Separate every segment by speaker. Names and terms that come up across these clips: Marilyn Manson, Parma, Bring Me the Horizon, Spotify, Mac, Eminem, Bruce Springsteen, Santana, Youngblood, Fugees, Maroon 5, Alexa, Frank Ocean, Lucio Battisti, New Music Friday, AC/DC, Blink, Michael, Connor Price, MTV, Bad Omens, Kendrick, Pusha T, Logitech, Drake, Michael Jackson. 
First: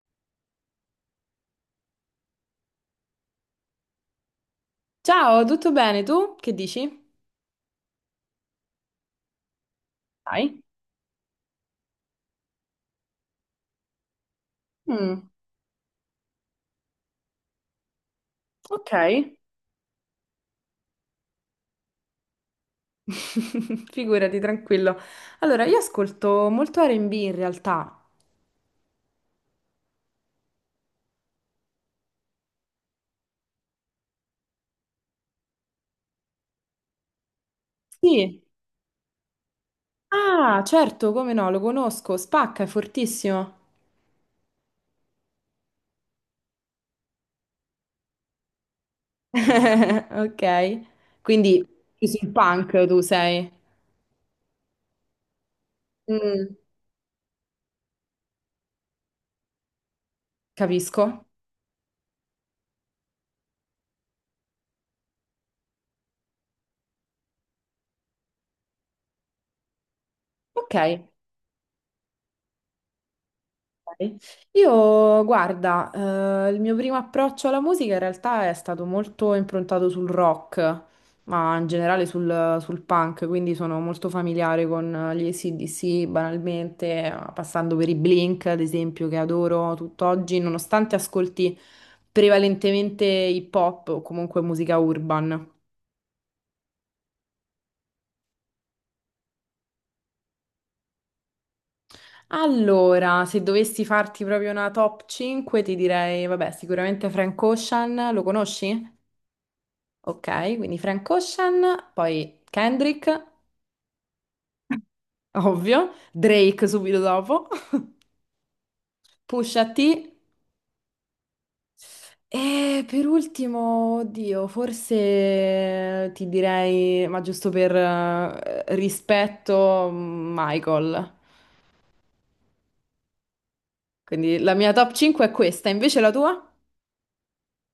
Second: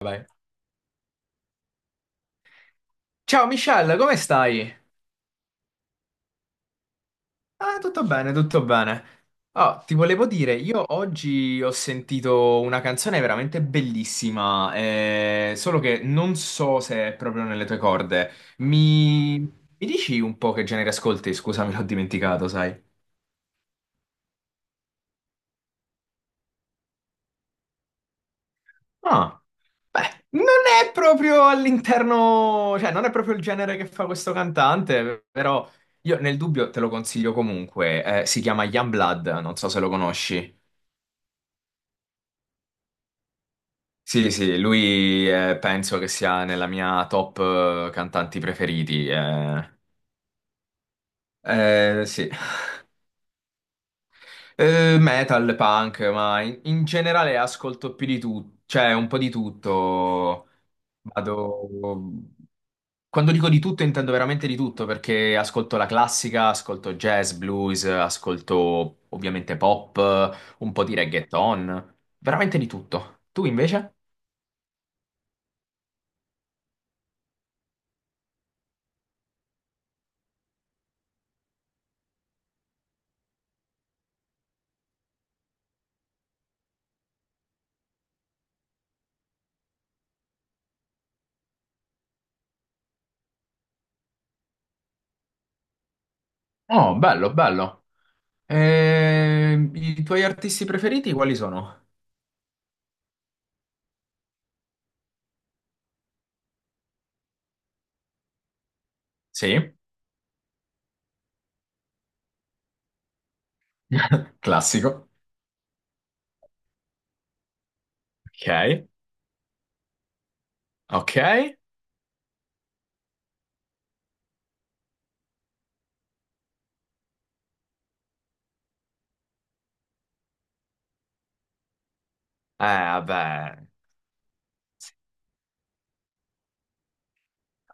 Speaker 1: Vai. Ciao Michelle, come stai?
Speaker 2: Ciao, tutto bene? Tu che dici?
Speaker 1: Ah, tutto bene, tutto bene. Ah, ti volevo dire,
Speaker 2: Dai.
Speaker 1: io oggi ho sentito una canzone veramente bellissima,
Speaker 2: Mm,
Speaker 1: solo che non so se è proprio nelle tue corde.
Speaker 2: ok.
Speaker 1: Mi dici un po' che genere ascolti? Scusami, l'ho dimenticato, sai.
Speaker 2: Figurati, tranquillo. Allora, io ascolto molto R&B in realtà.
Speaker 1: Ah, beh, non è proprio all'interno, cioè non è proprio il genere che fa questo cantante, però io nel dubbio te lo consiglio comunque. Si
Speaker 2: Sì.
Speaker 1: chiama Youngblood, non so se lo conosci.
Speaker 2: Ah, certo, come no, lo conosco, spacca, è fortissimo.
Speaker 1: Sì, sì, lui penso che sia nella mia top cantanti preferiti.
Speaker 2: Ok, quindi più sul
Speaker 1: Sì.
Speaker 2: punk tu sei.
Speaker 1: Metal, punk, ma
Speaker 2: Mm.
Speaker 1: in generale ascolto più di tutto, cioè un po' di tutto.
Speaker 2: Capisco.
Speaker 1: Vado... Quando dico di tutto intendo veramente di tutto, perché ascolto la classica, ascolto jazz, blues, ascolto ovviamente pop, un
Speaker 2: Ok.
Speaker 1: po' di reggaeton, veramente di tutto. Tu invece?
Speaker 2: Ok. Io, guarda, il mio primo approccio alla musica in realtà è stato molto improntato sul rock, ma in generale sul punk, quindi sono molto familiare con gli AC/DC banalmente, passando per i Blink, ad esempio, che adoro tutt'oggi, nonostante ascolti prevalentemente hip hop o comunque musica urban.
Speaker 1: Oh, bello, bello. I tuoi artisti preferiti quali sono?
Speaker 2: Allora, se dovessi farti proprio una top 5, ti direi, vabbè, sicuramente Frank Ocean, lo conosci?
Speaker 1: Sì,
Speaker 2: Ok, quindi Frank Ocean, poi Kendrick,
Speaker 1: classico.
Speaker 2: ovvio, Drake subito dopo,
Speaker 1: Ok,
Speaker 2: Pusha T
Speaker 1: ok.
Speaker 2: e per ultimo, oddio, forse ti direi, ma giusto per rispetto, Michael.
Speaker 1: Vabbè,
Speaker 2: Quindi la mia top 5 è questa, invece la tua?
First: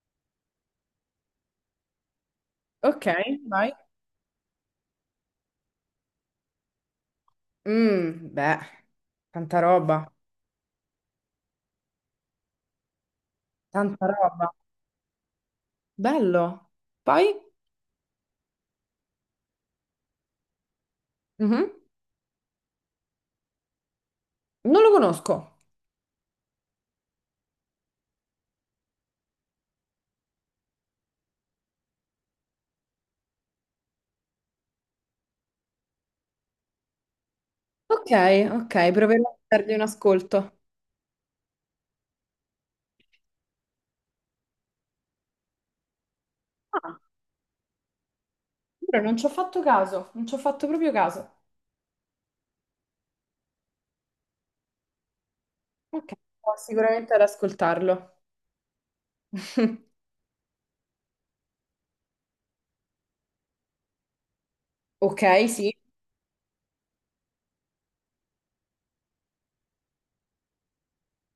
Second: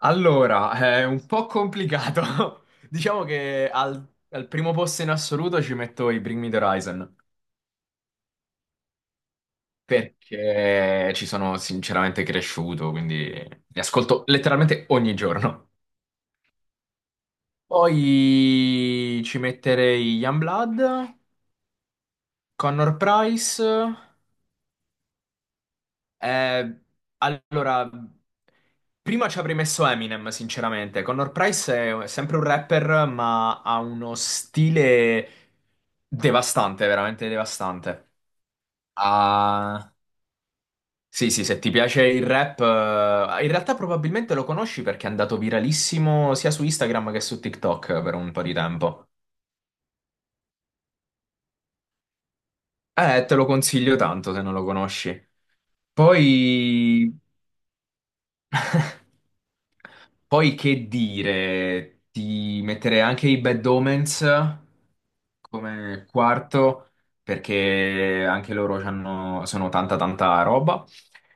Speaker 1: allora, è un po' complicato.
Speaker 2: Ok,
Speaker 1: Diciamo che
Speaker 2: vai.
Speaker 1: al primo posto in assoluto ci metto i Bring Me the Horizon,
Speaker 2: Beh, tanta roba,
Speaker 1: perché ci sono sinceramente cresciuto, quindi li
Speaker 2: tanta
Speaker 1: ascolto
Speaker 2: roba.
Speaker 1: letteralmente ogni giorno.
Speaker 2: Bello. Poi?
Speaker 1: Poi ci metterei Youngblood,
Speaker 2: Mhm.
Speaker 1: Connor Price.
Speaker 2: Non lo conosco.
Speaker 1: Eh, allora, prima ci avrei messo Eminem, sinceramente. Connor Price è sempre un rapper, ma ha uno stile devastante, veramente
Speaker 2: Ok,
Speaker 1: devastante.
Speaker 2: ok, proverò a dargli un
Speaker 1: Ah,
Speaker 2: ascolto.
Speaker 1: sì, sì, se ti piace il rap, in realtà probabilmente lo conosci perché è andato viralissimo sia su
Speaker 2: Ah,
Speaker 1: Instagram che su TikTok per un po' di
Speaker 2: però
Speaker 1: tempo.
Speaker 2: non ci ho fatto caso, non ci ho fatto proprio caso.
Speaker 1: Te lo consiglio tanto se non lo conosci.
Speaker 2: Ok, proverò sicuramente
Speaker 1: Poi
Speaker 2: ad ascoltarlo.
Speaker 1: Poi che dire, ti metterei anche i Bad Omens
Speaker 2: Ok, sì.
Speaker 1: come quarto, perché anche loro sono tanta tanta roba.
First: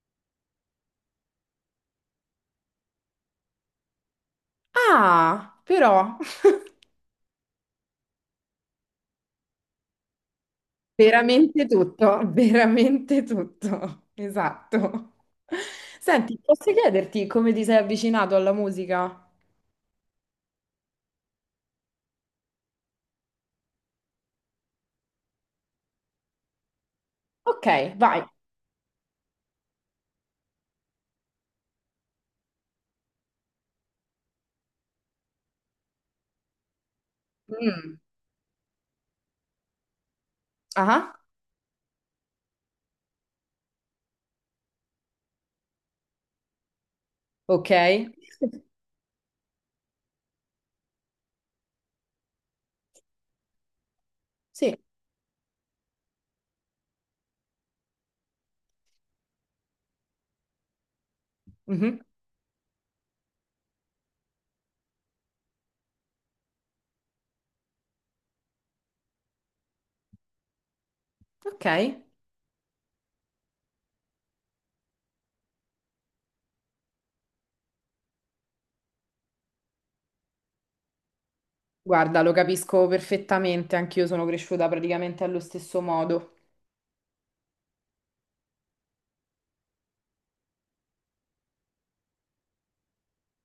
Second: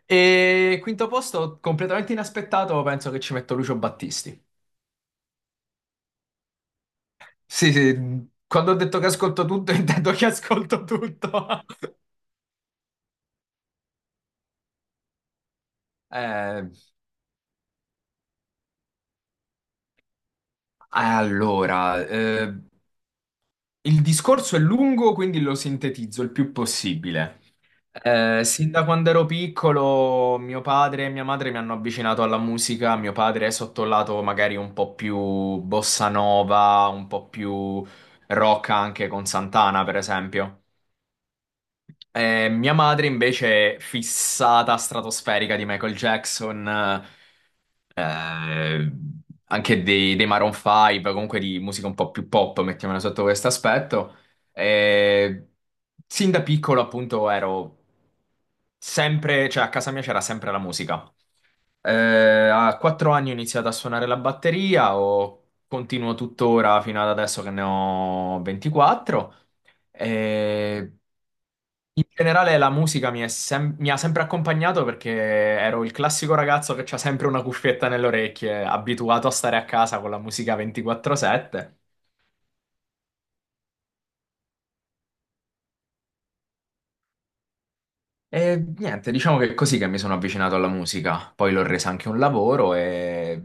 Speaker 1: E quinto posto, completamente inaspettato, penso che ci metto Lucio Battisti.
Speaker 2: Ah, però,
Speaker 1: Sì, sì, quando ho detto che ascolto tutto, intendo che ascolto tutto.
Speaker 2: veramente tutto, veramente tutto. Esatto. Senti,
Speaker 1: Eh,
Speaker 2: posso chiederti come ti sei avvicinato alla musica?
Speaker 1: allora, il discorso è lungo, quindi lo sintetizzo il più possibile.
Speaker 2: Ok, vai.
Speaker 1: Sin da quando ero piccolo, mio padre e mia madre mi hanno avvicinato alla musica. Mio padre è sotto il lato magari un po' più bossa nova, un po' più
Speaker 2: Mm.
Speaker 1: rock anche con Santana, per esempio.
Speaker 2: Ah,
Speaker 1: Mia madre invece è fissata stratosferica di Michael Jackson.
Speaker 2: ok.
Speaker 1: eh, anche dei Maroon 5, comunque di musica un po' più pop, mettiamola sotto questo aspetto.
Speaker 2: Sì.
Speaker 1: E sin da piccolo, appunto, ero sempre, cioè a casa mia c'era sempre la musica. Eh,
Speaker 2: Mhm.
Speaker 1: A 4 anni ho iniziato a suonare la batteria, o continuo tuttora fino ad adesso che ne ho 24. Eh,
Speaker 2: Ok.
Speaker 1: In generale la musica mi ha sempre accompagnato perché ero il classico ragazzo che c'ha sempre una cuffietta nelle orecchie, abituato a stare a casa con la musica 24/7.
Speaker 2: Guarda, lo capisco perfettamente, anch'io sono cresciuta praticamente allo stesso modo.
Speaker 1: E niente, diciamo che è così che mi sono avvicinato alla musica. Poi l'ho resa anche un lavoro e...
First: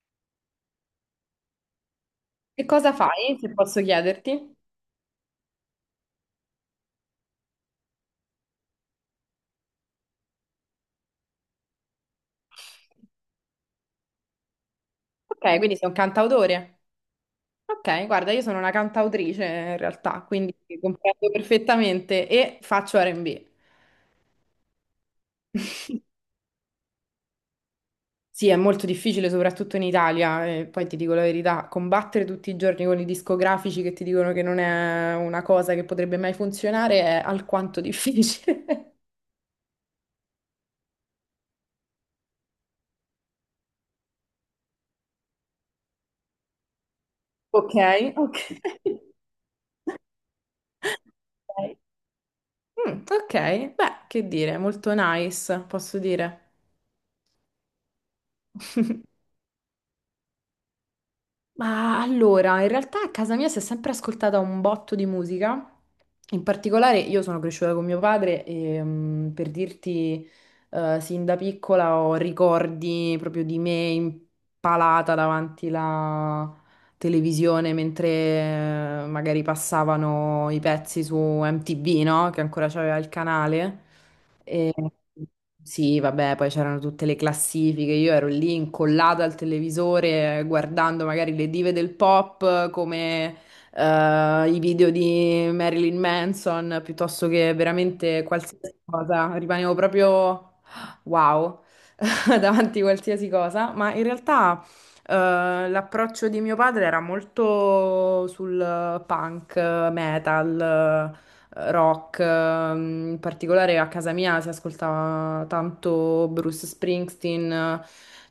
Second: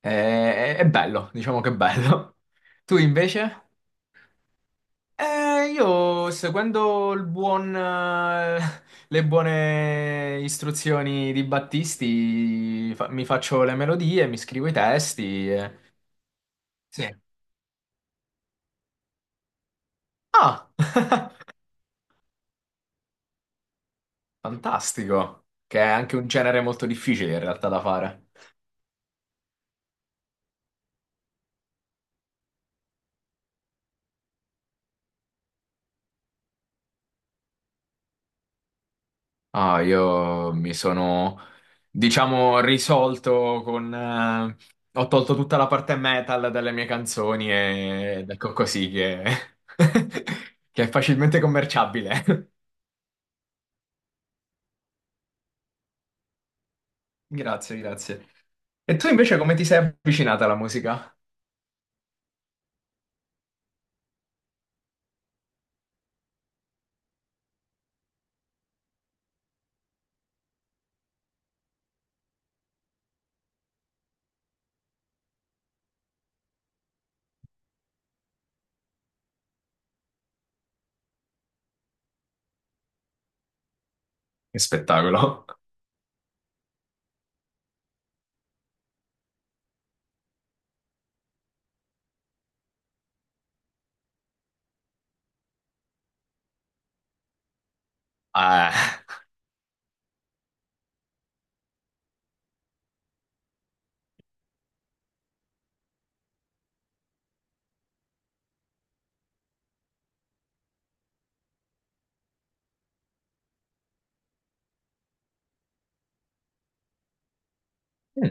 Speaker 1: e- è bello, diciamo che è bello.
Speaker 2: Che cosa
Speaker 1: Tu
Speaker 2: fai, se
Speaker 1: invece?
Speaker 2: posso chiederti?
Speaker 1: Io seguendo le buone istruzioni di Battisti mi faccio le melodie, mi scrivo i testi.
Speaker 2: Ok, quindi
Speaker 1: e-
Speaker 2: sei un cantautore.
Speaker 1: Sì.
Speaker 2: Ok, guarda, io sono una cantautrice in realtà, quindi
Speaker 1: Ah,
Speaker 2: comprendo perfettamente e faccio R&B.
Speaker 1: fantastico! Che è anche un genere molto difficile in realtà da fare.
Speaker 2: Sì, è molto difficile, soprattutto in Italia, e poi ti dico la verità, combattere tutti i giorni con i discografici che ti dicono che non è una cosa che potrebbe mai funzionare è alquanto difficile.
Speaker 1: Ah, io mi sono, diciamo, risolto con ho tolto tutta la parte metal dalle mie canzoni
Speaker 2: Ok,
Speaker 1: ed
Speaker 2: ok.
Speaker 1: ecco così che, che è facilmente commerciabile.
Speaker 2: Mm, ok, beh, che dire, molto nice, posso dire.
Speaker 1: Grazie, grazie. E tu invece come ti sei avvicinata alla musica?
Speaker 2: Ma allora, in realtà a casa mia si è sempre ascoltata un botto di musica. In particolare io sono cresciuta con mio padre e per dirti, sin da piccola ho ricordi proprio di me impalata davanti la televisione mentre magari passavano i pezzi su MTV, no? Che ancora c'aveva il canale.
Speaker 1: Che
Speaker 2: E-
Speaker 1: spettacolo.
Speaker 2: sì, vabbè, poi c'erano tutte le classifiche, io ero lì incollata al televisore guardando magari le dive del pop come i video di Marilyn Manson piuttosto che veramente
Speaker 1: Eh,
Speaker 2: qualsiasi cosa, rimanevo proprio wow davanti a qualsiasi cosa, ma in realtà l'approccio di mio padre era molto sul punk, metal rock. In particolare a casa mia si ascoltava tanto Bruce Springsteen,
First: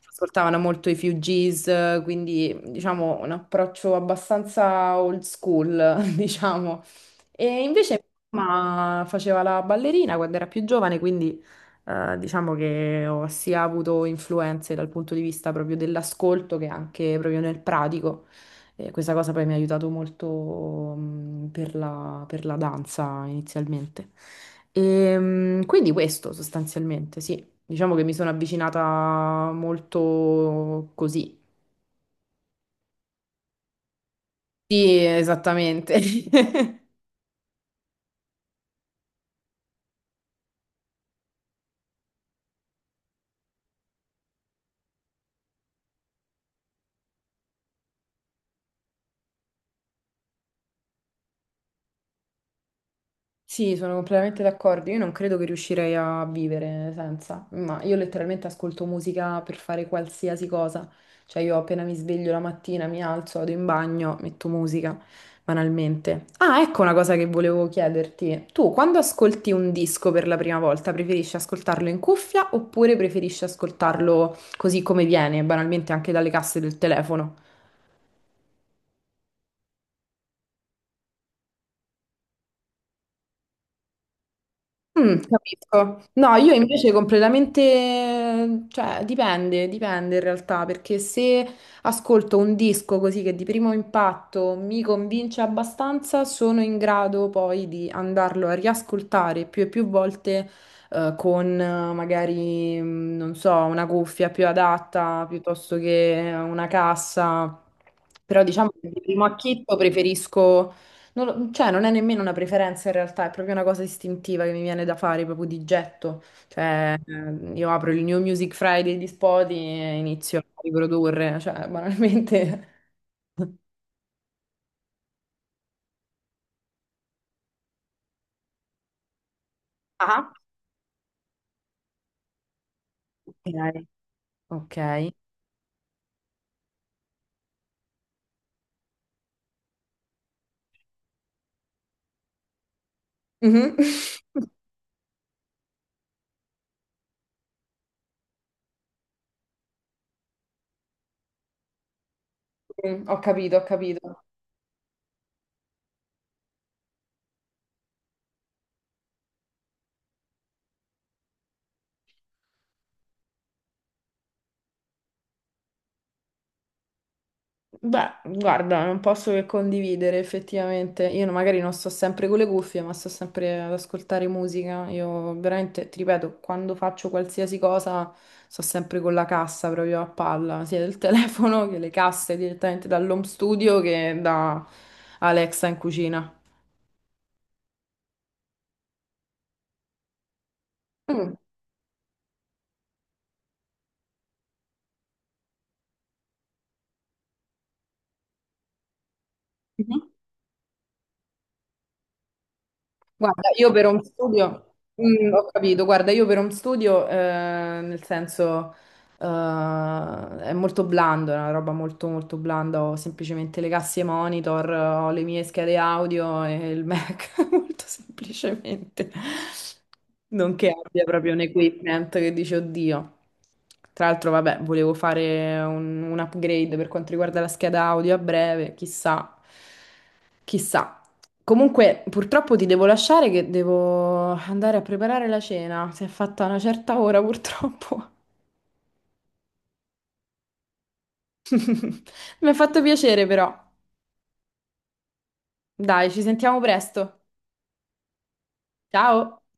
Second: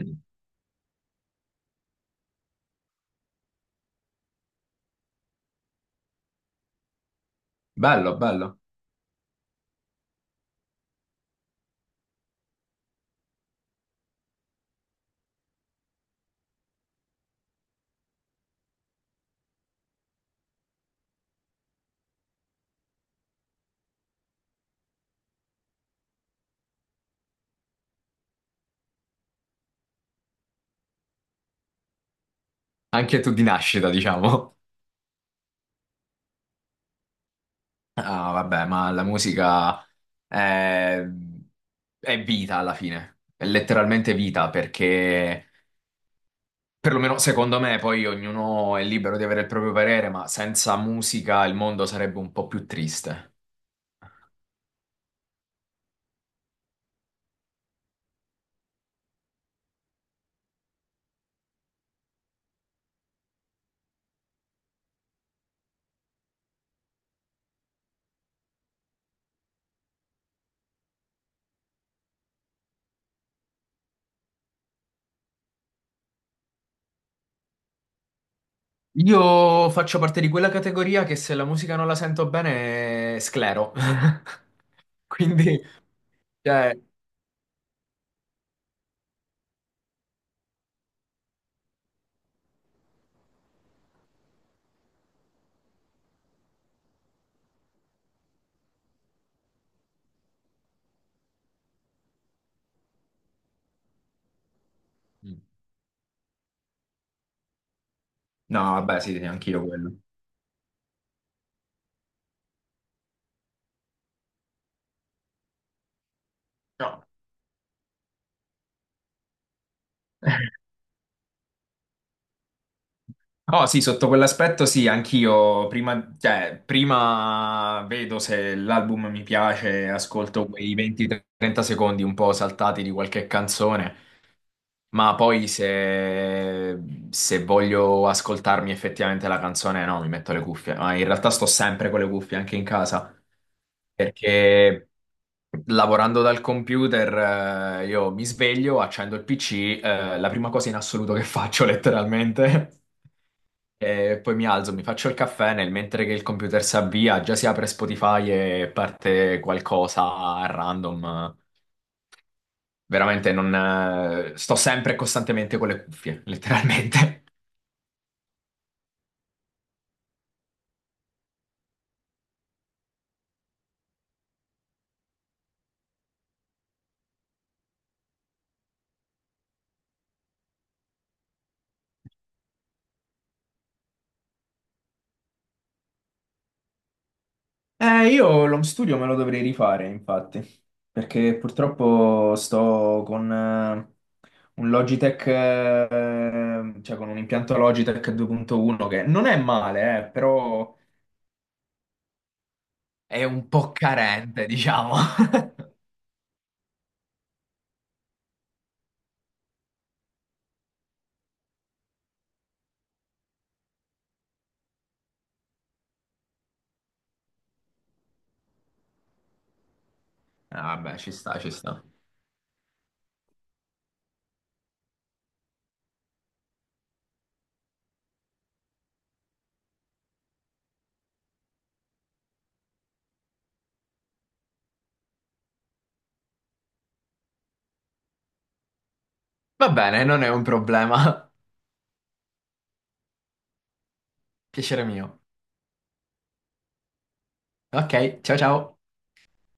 Speaker 2: si ascoltavano molto i Fugees, quindi diciamo un approccio abbastanza old school, diciamo. E invece
Speaker 1: Bello,
Speaker 2: mia
Speaker 1: bello.
Speaker 2: mamma faceva la ballerina quando era più giovane, quindi diciamo che ho sia avuto influenze dal punto di vista proprio dell'ascolto che anche proprio nel pratico. E questa cosa poi mi ha aiutato molto per la danza inizialmente. E, quindi questo sostanzialmente, sì. Diciamo che mi sono avvicinata molto così.
Speaker 1: Anche tu di nascita, diciamo.
Speaker 2: Sì, esattamente.
Speaker 1: Ah, vabbè, ma la musica è, è vita alla fine. È letteralmente vita perché, perlomeno secondo me, poi ognuno è libero di avere il proprio parere, ma senza musica il mondo sarebbe un po' più triste.
Speaker 2: Sì, sono completamente d'accordo. Io non credo che riuscirei a vivere senza, ma io letteralmente ascolto musica per fare qualsiasi cosa. Cioè, io appena mi sveglio la mattina, mi alzo, vado in bagno, metto musica, banalmente. Ah, ecco una cosa che volevo chiederti. Tu, quando ascolti un disco per la prima volta, preferisci ascoltarlo in cuffia oppure preferisci ascoltarlo così come viene, banalmente anche dalle casse del telefono?
Speaker 1: Io faccio parte di quella categoria che se la musica non la sento bene, sclero. Quindi,
Speaker 2: Capisco. No, io
Speaker 1: cioè,
Speaker 2: invece completamente, cioè dipende, dipende in realtà, perché se ascolto un disco così che di primo impatto mi convince abbastanza, sono in grado poi di andarlo a riascoltare più e più volte con magari, non so, una cuffia più adatta
Speaker 1: mm.
Speaker 2: piuttosto che una cassa. Però
Speaker 1: No,
Speaker 2: diciamo che di
Speaker 1: vabbè, sì,
Speaker 2: primo
Speaker 1: sì, anch'io
Speaker 2: acchito
Speaker 1: quello.
Speaker 2: preferisco non lo- cioè, non è nemmeno una preferenza in realtà, è proprio una cosa istintiva che mi viene da fare proprio di getto. Cioè,
Speaker 1: No.
Speaker 2: io apro il New Music Friday di Spotify e inizio a riprodurre, cioè, banalmente.
Speaker 1: Oh sì, sotto quell'aspetto sì, anch'io prima, cioè, prima vedo se l'album mi piace,
Speaker 2: Ah.
Speaker 1: ascolto quei 20-30 secondi un po' saltati di qualche
Speaker 2: Ok.
Speaker 1: canzone,
Speaker 2: Ok.
Speaker 1: ma poi se voglio ascoltarmi effettivamente la canzone, no, mi metto le cuffie, ma in realtà sto sempre con le cuffie anche in casa,
Speaker 2: Mhm.
Speaker 1: perché lavorando dal computer, io mi sveglio, accendo il PC, la prima cosa in assoluto che faccio letteralmente,
Speaker 2: Ho capito, ho
Speaker 1: e
Speaker 2: capito.
Speaker 1: poi mi alzo, mi faccio il caffè, nel mentre che il computer si avvia, già si apre Spotify e parte qualcosa a random. Veramente non, sto sempre e costantemente con le cuffie, letteralmente.
Speaker 2: Beh, guarda, non posso che condividere effettivamente. Io magari non sto sempre con le cuffie, ma sto sempre ad ascoltare musica. Io veramente, ti ripeto, quando faccio qualsiasi cosa sto sempre con la cassa proprio a palla, sia del telefono che le casse direttamente dall'home studio che da Alexa in cucina.
Speaker 1: Io l'home studio me lo dovrei rifare, infatti,
Speaker 2: Mm.
Speaker 1: perché purtroppo sto con un Logitech, cioè con un impianto Logitech 2.1 che non è male, però è un
Speaker 2: Guarda, io
Speaker 1: po'
Speaker 2: per home
Speaker 1: carente,
Speaker 2: studio,
Speaker 1: diciamo.
Speaker 2: ho capito, guarda, io per home studio, nel senso, eh, è molto blando, è una roba molto molto blanda, ho semplicemente le casse monitor, ho le mie schede audio e il Mac, molto semplicemente. Non che
Speaker 1: Ah, vabbè,
Speaker 2: abbia
Speaker 1: ci
Speaker 2: proprio
Speaker 1: sta,
Speaker 2: un
Speaker 1: ci sta.
Speaker 2: equipment che dice oddio. Tra l'altro, vabbè, volevo fare un upgrade per quanto riguarda la scheda audio a breve, chissà, chissà. Comunque, purtroppo ti devo lasciare che devo andare a preparare la cena. Si è fatta una certa ora, purtroppo.
Speaker 1: Va bene, non è un problema.
Speaker 2: Mi ha fatto piacere, però.
Speaker 1: Piacere mio.
Speaker 2: Dai, ci sentiamo presto.
Speaker 1: Ok, ciao ciao.
Speaker 2: Ciao!